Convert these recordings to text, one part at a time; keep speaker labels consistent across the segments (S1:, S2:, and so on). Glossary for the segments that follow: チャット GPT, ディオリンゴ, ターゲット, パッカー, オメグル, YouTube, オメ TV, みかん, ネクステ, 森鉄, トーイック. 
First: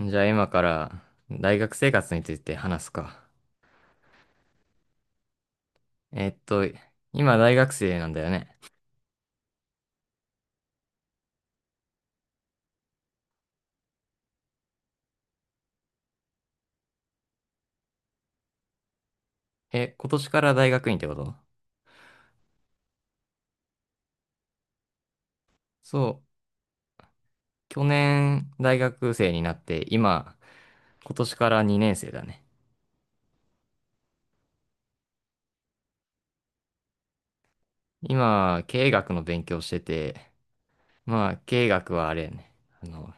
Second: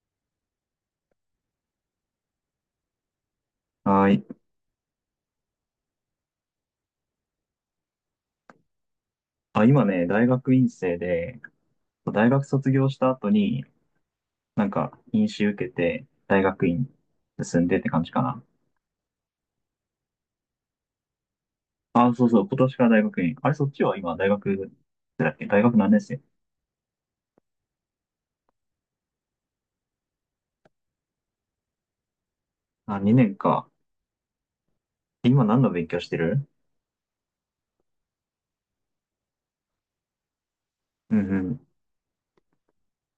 S1: じゃあ今から大学生活について話すか。
S2: はい。
S1: えっと、今大学生なんだよね。
S2: あ、今ね、大学院生で、大学卒業した後に、院試受けて、大学院進んでって感じかな。
S1: え、今年から大学院ってこと？
S2: あ、そうそう、今年から大学院。あれ、そっちは今、大学、だっけ大学何年
S1: そ
S2: 生？
S1: う。去年大学生になって今、今年から2年生だね。
S2: あ、2年か。今何の勉強してる？
S1: 今、経営学の勉強してて、
S2: う
S1: まあ経
S2: ん
S1: 営学はあれやね。あの、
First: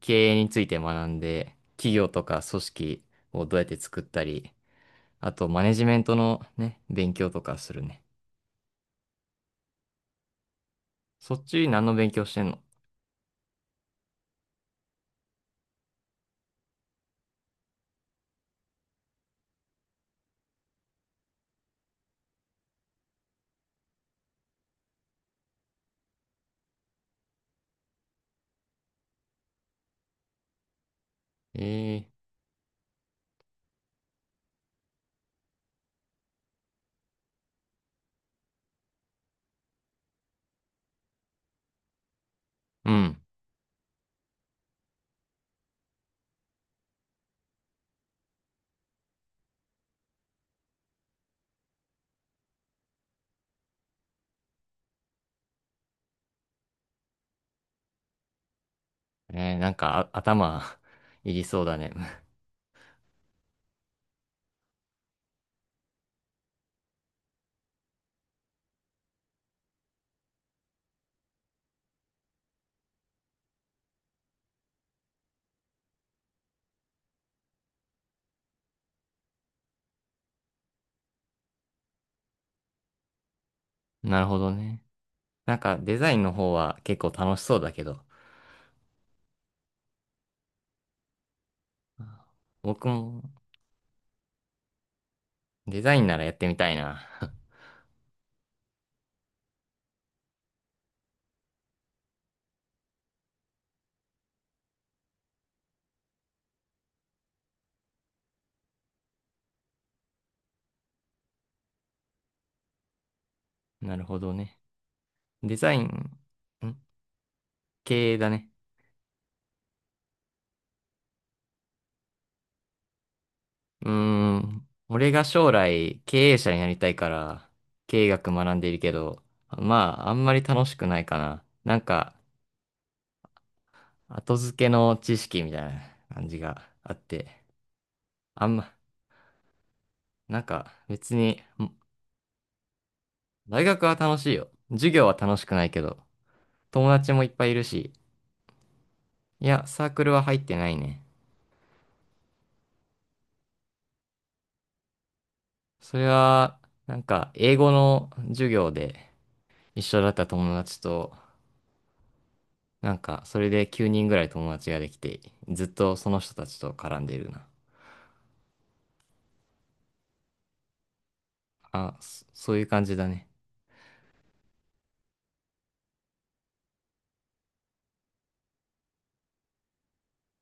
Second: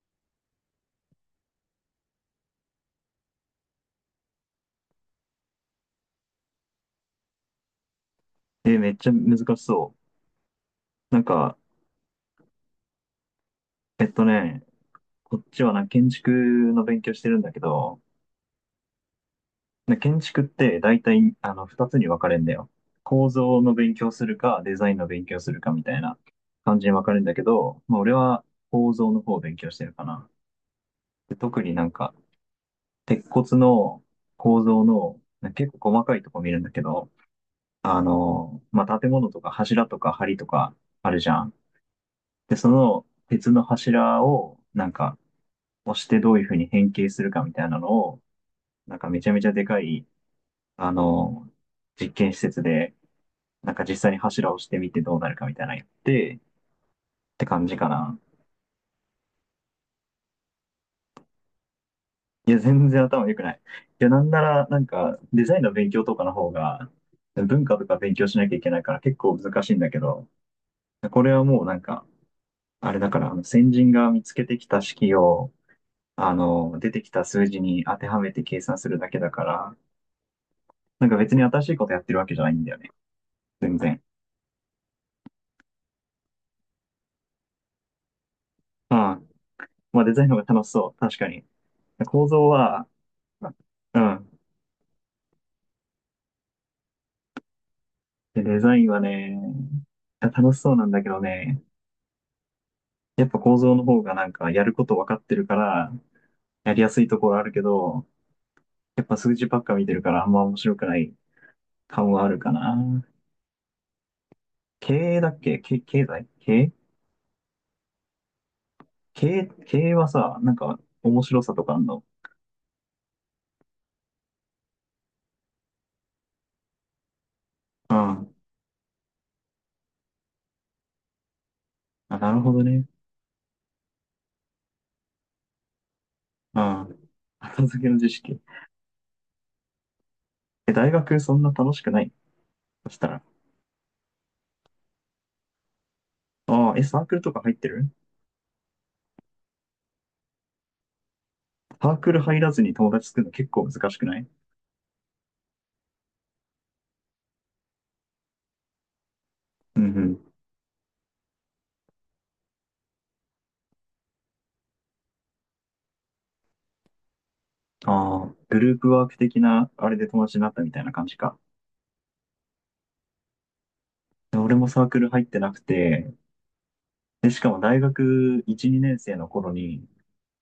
S1: 経営について学んで、企業とか組織をどうやって作ったり、あとマネジメントのね、勉強とかするね。
S2: うん。え、めっちゃ難しそう。
S1: そっち何の勉強してんの？
S2: えっとね、こっちはな、建築の勉強してるんだけど、で建築って大体あの二つに分かれるんだよ。構造の勉強するかデザインの勉強するかみたいな感じに分かれるんだけど、まあ、俺は構造の方を勉強してるかな。で特になん
S1: ええ、
S2: か鉄骨の構造の結構細かいとこ見るんだけど、まあ、建物とか柱とか梁とかあるじゃん。で、そ
S1: ーう
S2: の
S1: ん。
S2: 鉄の柱をなんか押してどういうふうに変形するかみたいなのを、なんかめちゃめちゃでかい、あの、実験施設でなんか実際に柱をしてみてどうなるかみたいなのやって、って感じかな。
S1: ねえ、なんかあ頭 いりそうだね。
S2: いや、全然頭良くない。いや、なんなら、なんか、デザインの勉強とかの方が、文化とか勉強しなきゃいけないから結構難しいんだけど、これはもうなんか、あれだから、先人が見つけてきた式を、出てきた数字に当てはめて計算するだけだから、なんか別に新しいことやってるわけじゃないんだよね。全然。
S1: なるほどね。なんかデザインの方は結構楽しそうだけど、
S2: うん。まあデザインの方が楽しそう。確かに。構造
S1: 僕
S2: は、
S1: も
S2: うん。
S1: デザインならやってみたいな。
S2: でデザインはね、楽しそうなんだけどね、やっぱ構造の方がなんかやること分かってるから、やりやすいところあるけど、やっぱ数字ばっか見てるからあんま面白くない感はあるかな。
S1: なるほどね。
S2: 経営だっ
S1: デ
S2: け
S1: ザイン、
S2: 経
S1: ん、
S2: 済経営？
S1: 経営だね。
S2: 経営、経営はさ、なんか面白さとかあんの？
S1: うーん。俺が将来経営者になりたいから
S2: う
S1: 経営学
S2: ん。
S1: 学んでいるけど、まああんまり楽しくないかな。なんか
S2: あ、なるほどね。
S1: 後付けの知識みたいな感じ
S2: う
S1: があっ
S2: ん。
S1: て、
S2: 後付けの知識。
S1: あんま、なんか
S2: え、大
S1: 別
S2: 学そん
S1: に。
S2: な楽しくないそしたら？
S1: 大学は楽しいよ。授業は楽しくないけど、
S2: ああ、え、
S1: 友
S2: サー
S1: 達
S2: クル
S1: もいっ
S2: とか
S1: ぱい
S2: 入
S1: い
S2: っ
S1: る
S2: てる？
S1: し、いや、サークルは入ってないね。
S2: サークル入らずに友達作るの結構難しくない？
S1: それは、英語の授業で
S2: う
S1: 一
S2: んう
S1: 緒だった
S2: ん。
S1: 友達と、なんか、それで9人ぐらい友達ができて、ずっとその人たちと絡んでいるな。
S2: ああ、グループワーク的な、あれで友達になったみたいな感じか。
S1: あ、そういう感じだね。
S2: で俺もサークル入ってなくて、で、しかも大学1、2年生の頃に、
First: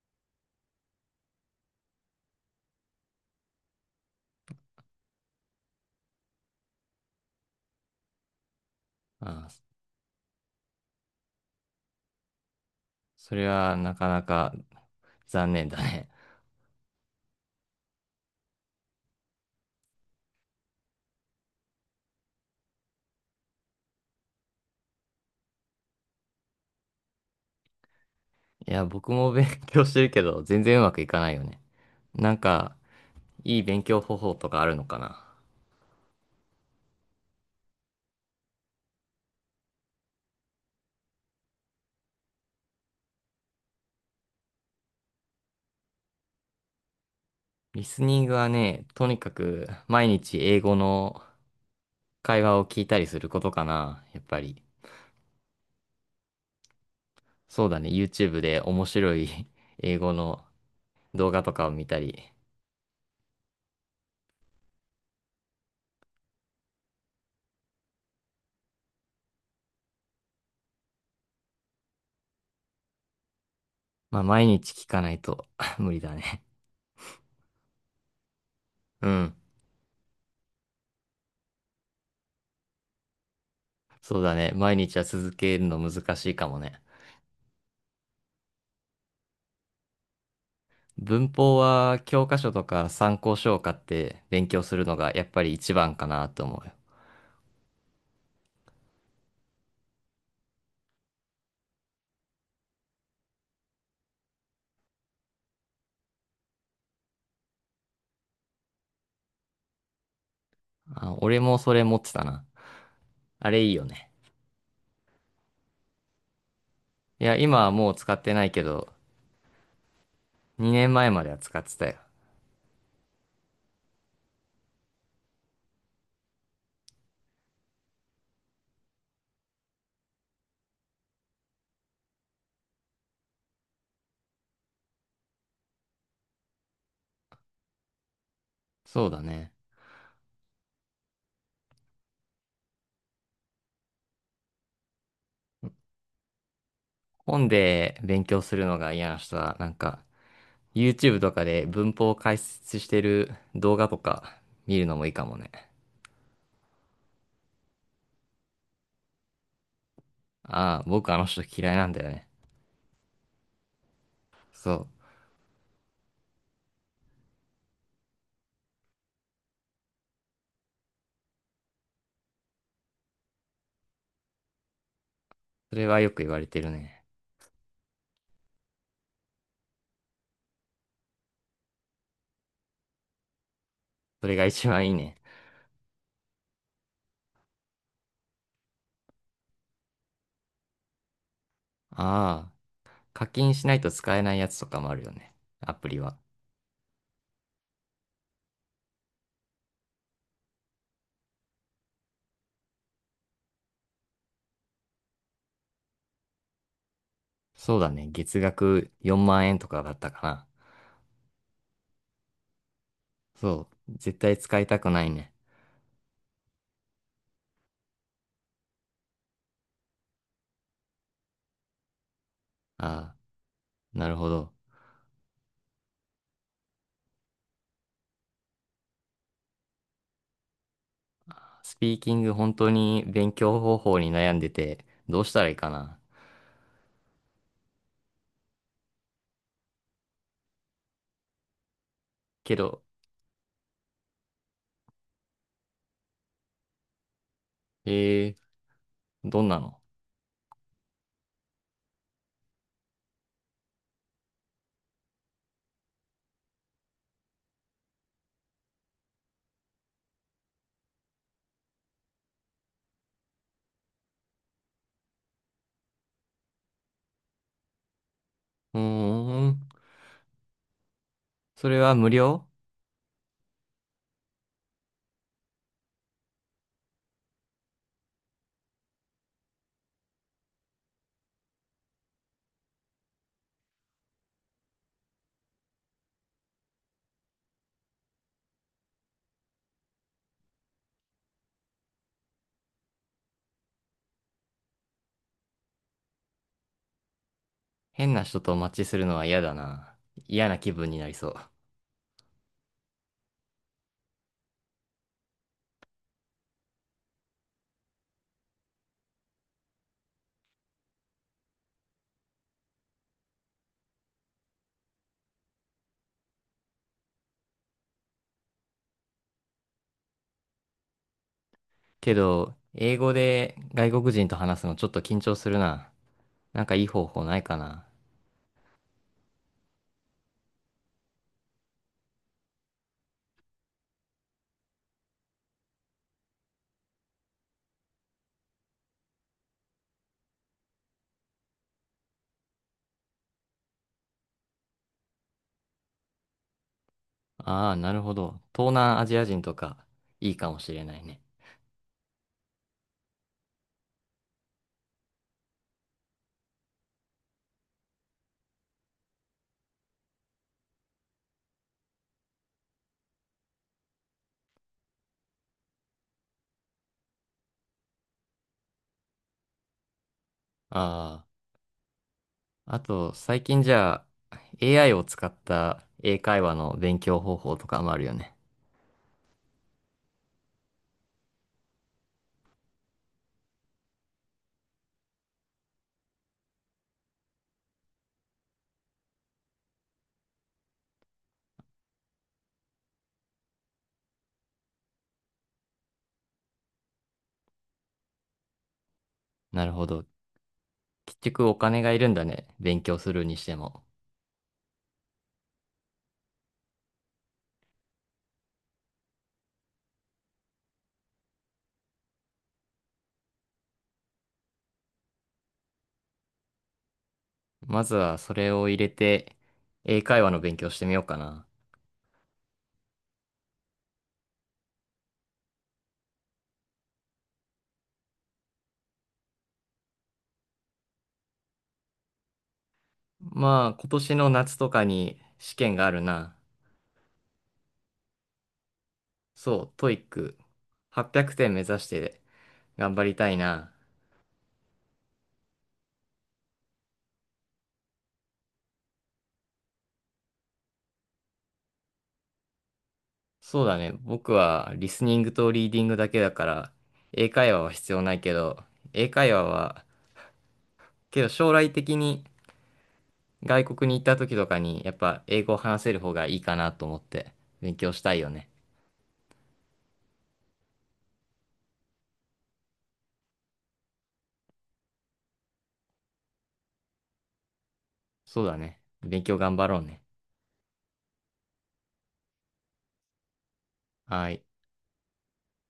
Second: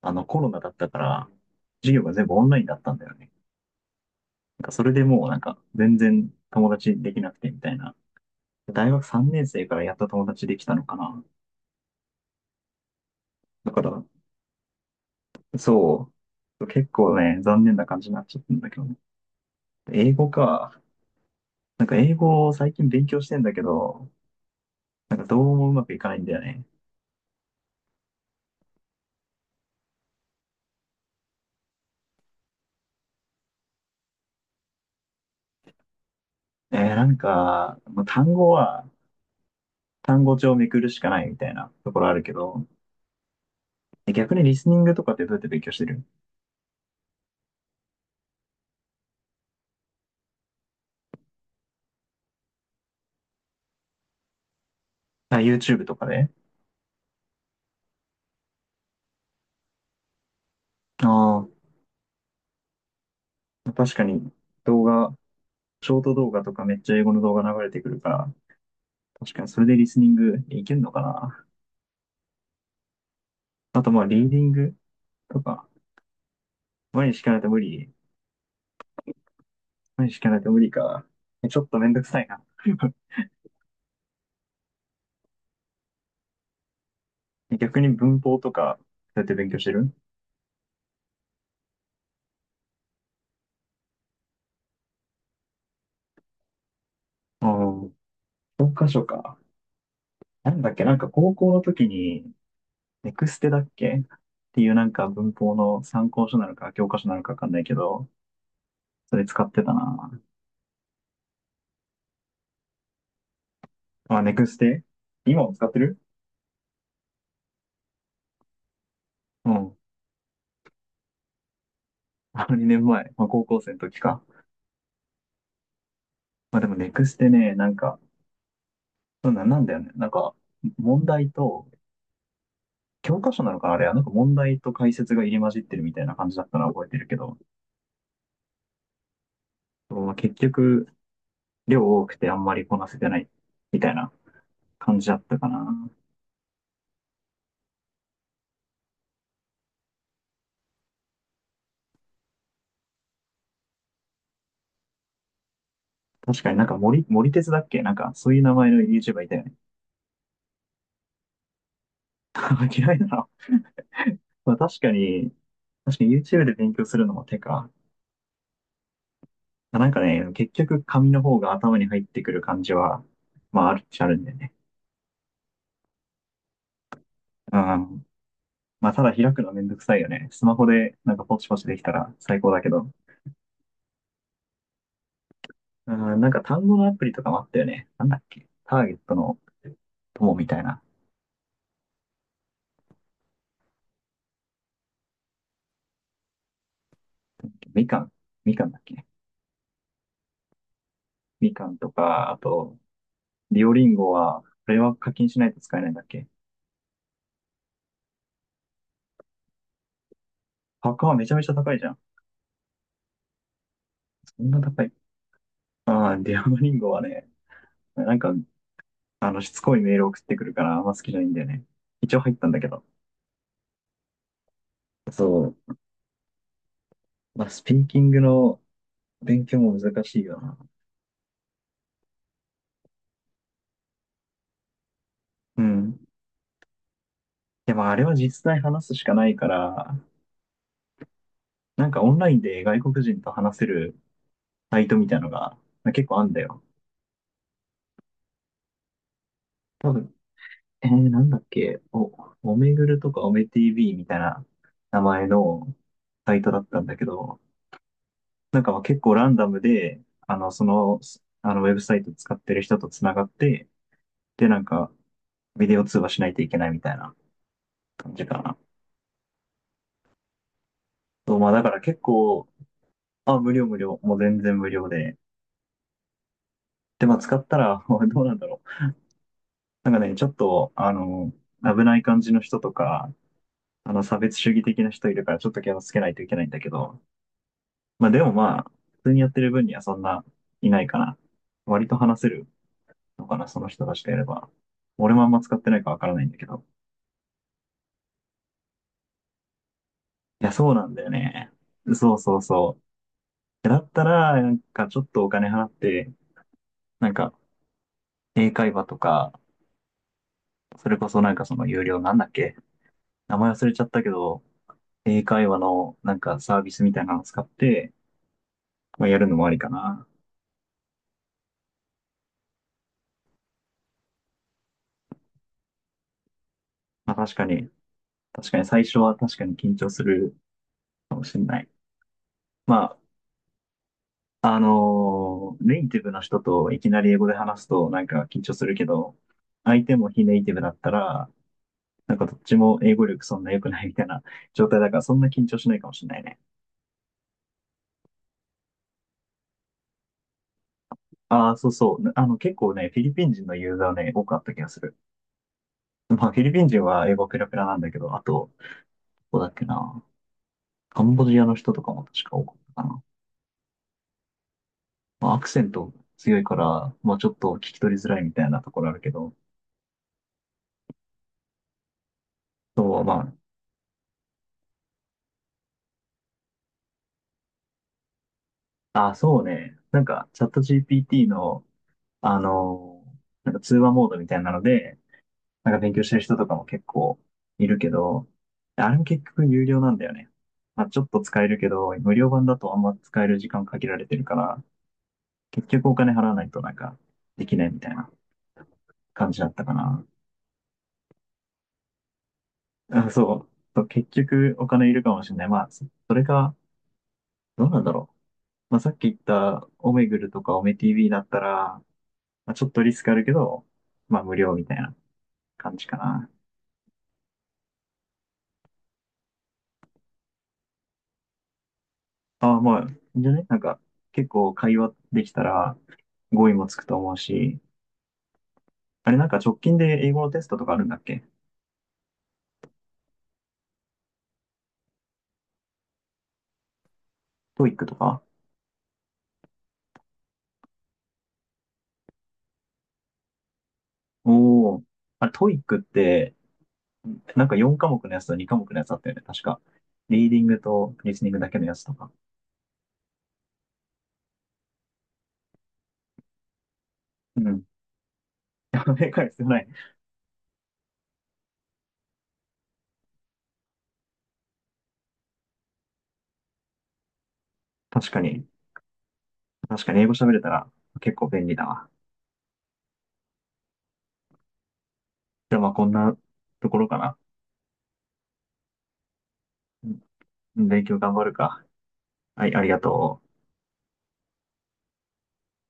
S2: コロナだったから、授業が全部オンラインだったんだよね。それでもう、全然友達できなくてみたいな。大学3年
S1: あ、
S2: 生からやっと友達できたのかな。
S1: それ
S2: だ
S1: は
S2: か
S1: な
S2: ら、
S1: かなか残念だね。
S2: そう、結構ね、残念な感じになっちゃったんだけどね。英語か。なんか英語を最近勉強してんだけど、なんかどうもうまくいかないんだよね。
S1: いや、僕も勉強してるけど、全然うまくいかないよね。なんか、いい勉強方法とかあるのかな？
S2: もう単語は単語帳をめくるしかないみたいなところあるけど、え逆にリスニングとかってどうやって勉強してる？
S1: リスニングはね、とにかく毎日英語の会話を聞いたりすることかな、やっぱり。
S2: あ、YouTube とかで？
S1: そうだね、YouTube で面白い 英語の動画
S2: あ
S1: とかを見たり。
S2: あ、確かに動画、ショート動画とかめっちゃ英語の動画流れてくるから、確かにそれでリスニングいけるのかな。あとまあ、
S1: まあ
S2: リーディ
S1: 毎
S2: ン
S1: 日
S2: グ
S1: 聞かない
S2: と
S1: と
S2: か、
S1: 無理だね。
S2: 毎日しかないと無理。
S1: うん。
S2: 毎日しかないと無理か。えちょっとめんどくさいな。
S1: そうだね、毎日は続けるの難しいかもね。
S2: 逆に文法とか、どうやって勉強してる？
S1: 文法は教科書とか参考書を買って勉強するのがやっぱり一番かなと思うよ。
S2: ああー、教科書か。なんだっけ、なんか高校の時に、ネクステだっけっていうなんか文法の参考書なのか教科書なのかわかんないけど、それ使ってたな。
S1: あ、俺もそれ持ってたな。あれいいよね。
S2: あ、ネクステ今も使ってる？
S1: いや、今はもう使ってないけど、
S2: うん。
S1: 2年前まえまでは使ってたよ。
S2: あの2年前、まあ、高校生の時か。まあでもネクステね、なんか、そうな、なんだよね。なんか、問題と、教科書なのかなあれは、なんか問題と解説が入り混じってるみたいな感じだったのは覚えてるけど、
S1: そうだね。
S2: まあ、結局、量多くてあんまりこなせてないみたいな感じだったかな。
S1: 本で勉強するのが嫌な人は、なんか、YouTube とかで文法を解説してる動画とか見るのもいいかもね。
S2: 確かに森鉄だっけなんか、そういう名前の YouTuber いたよね。
S1: ああ、僕あの人嫌いなんだよね。
S2: 嫌いなの。まあ
S1: そ
S2: 確か
S1: う。
S2: に、確かに YouTube で勉強するのも手か。まあなんかね、結局紙の方が頭に入ってくる感じは、まああるっちゃあるんだよね。
S1: それはよく言われてるね。
S2: うん。まあただ開くのめんどくさいよね。スマホでなんかポチポチできたら最高だけど。
S1: それが一番いいね。
S2: うん、なんか単語のアプリとかもあったよね。なんだっけ。ターゲットの友みたいな。
S1: ああ、課金しないと使えないやつとかもあるよね。アプリは。
S2: みかん。みかんだっけ。みかんとか、あと、ディオリンゴは、これは課金しないと使えないんだっけ。
S1: そうだね。月額4万円とかだったかな。
S2: パッカーはめちゃめちゃ高いじゃん。
S1: そう。絶対
S2: そんな
S1: 使いた
S2: 高
S1: く
S2: い。
S1: ないね。
S2: ああ、ディオリンゴはね、なんか、しつこいメール送ってくるから、あんま好きじゃないんだよね。一応入ったんだけど。
S1: ああ、なるほど。
S2: そう。まあ、スピーキングの勉強も難しいよな。
S1: スピーキング本当に勉強方法に悩んでて、どうしたらいい
S2: う
S1: か
S2: ん。
S1: な。
S2: でも、あれは実際話すしかないから、なんかオンライン
S1: け
S2: で外
S1: ど、
S2: 国人と話せるサイトみたいのが、結構あんだよ。
S1: えー、どんなの？
S2: 多分、なんだっけ、おめぐるとかおめ TV みたいな名前のサイトだったんだけど、なんかまあ結構ランダムで、あの、その、ウェブサイト使ってる人とつながって、で、なんか、ビデオ通話しないといけないみたいな感じかな。
S1: うーん、
S2: そう、まあだ
S1: そ
S2: か
S1: れ
S2: ら
S1: は
S2: 結
S1: 無
S2: 構、
S1: 料？
S2: あ、無料、もう全然無料で。で、まあ使ったら、どうなんだろう。なんかね、ちょっと、危ない感じの人とか、差別主義的な人いるからちょっと気をつけないといけないんだけど、まあでもまあ、普通にやってる分にはそんないないかな。割と話せるのかな、その人たちとやれば。俺もあんま使ってないかわからないんだけど。
S1: 変な人とマッチするのは嫌だな。
S2: い
S1: 嫌
S2: や、
S1: な
S2: そ
S1: 気
S2: うな
S1: 分
S2: ん
S1: に
S2: だ
S1: な
S2: よ
S1: りそう。
S2: ね。そうそうそだったら、なんかちょっとお金払って、なんか英会話とか、それこそなんかその有料なんだっけ名前忘れちゃったけど、英会話のなんかサービスみたいなのを使って、まあ、やるのもありかな。
S1: けど、英語で外国人と話すのちょっと緊張するな。なんかいい方
S2: まあ
S1: 法
S2: 確
S1: ない
S2: か
S1: か
S2: に、
S1: な。
S2: 最初は確かに緊張するかもしれない。まあ、ネイティブの人といきなり英語で話すとなんか緊張するけど、相手も非ネイティブだったら、なんかどっちも英語力そんな良くないみたいな状態だからそんな緊張しないかもしれないね。
S1: ああ、なるほど。東南アジア人とか、いいかもしれないね。
S2: ああ、そうそう。あの結構ね、フィリピン人のユーザーね、多くあった気がする。まあ、フィリピン人は英語ペラペラなんだけど、あと、どこだっけな。カンボジアの人とかも確か多かったかな。まあ、アクセント強いから、まあ、ちょっと聞き取りづらいみたいなところあるけど、
S1: ああ、あ
S2: そう、
S1: と、
S2: ま
S1: 最近じゃあ、AI を使った英会話の勉強方法とかもあるよね。
S2: あ、あ、そうね。なんか、チャット GPT の、あの、なんか通話モードみたいなので、なんか勉強してる人とかも結構いるけど、あれも結局有料なんだよね。まあ、ちょっと使えるけど、無料版だとあんま使える時間限られてるから、結局お金払わないとなんかできないみたいな。感じだった
S1: なる
S2: か
S1: ほ
S2: な。
S1: ど。結局お金がいるんだね。勉強
S2: あ、
S1: するにし
S2: そ
S1: ても。
S2: う。結局お金いるかもしれない。まあ、それか、どうなんだろう。まあ、さっき言ったオメグルとかオメ TV だったら、まあ、ちょっとリスクあるけど、まあ無料みたいな感じかな。
S1: まずはそれを入れて、英会話の勉強してみようかな。
S2: ああ、まあ、いいんじゃね？なんか、結構会話できたら語彙もつくと思うし、あれなんか直近で英語のテストとかあるんだっけ？
S1: まあ、今年の夏とかに試験があるな。
S2: トーイックとか？
S1: そう、トイック800点目指して頑張りたいな。
S2: おお。あれトーイックって、なんか4科目のやつと2科目のやつあったよね、確か。リーディングとリスニングだけのやつとか。
S1: そうだね。僕はリスニングとリーディングだけだから、英
S2: う
S1: 会話
S2: ん。
S1: は必要ないけど、
S2: 加盟
S1: 英
S2: 会
S1: 会
S2: 必
S1: 話
S2: ない。
S1: は、けど将来的に外国に行った時とかに、やっぱ英語を話せる方がいいかなと思って勉強し
S2: 確
S1: たい
S2: か
S1: よ
S2: に。
S1: ね。
S2: 確かに英語喋れたら結構便利だわ。じゃあまあこんなところかな。
S1: そうだね。勉強頑張ろう
S2: う
S1: ね。
S2: ん勉強頑張るか。はい、ありがとう。
S1: はい。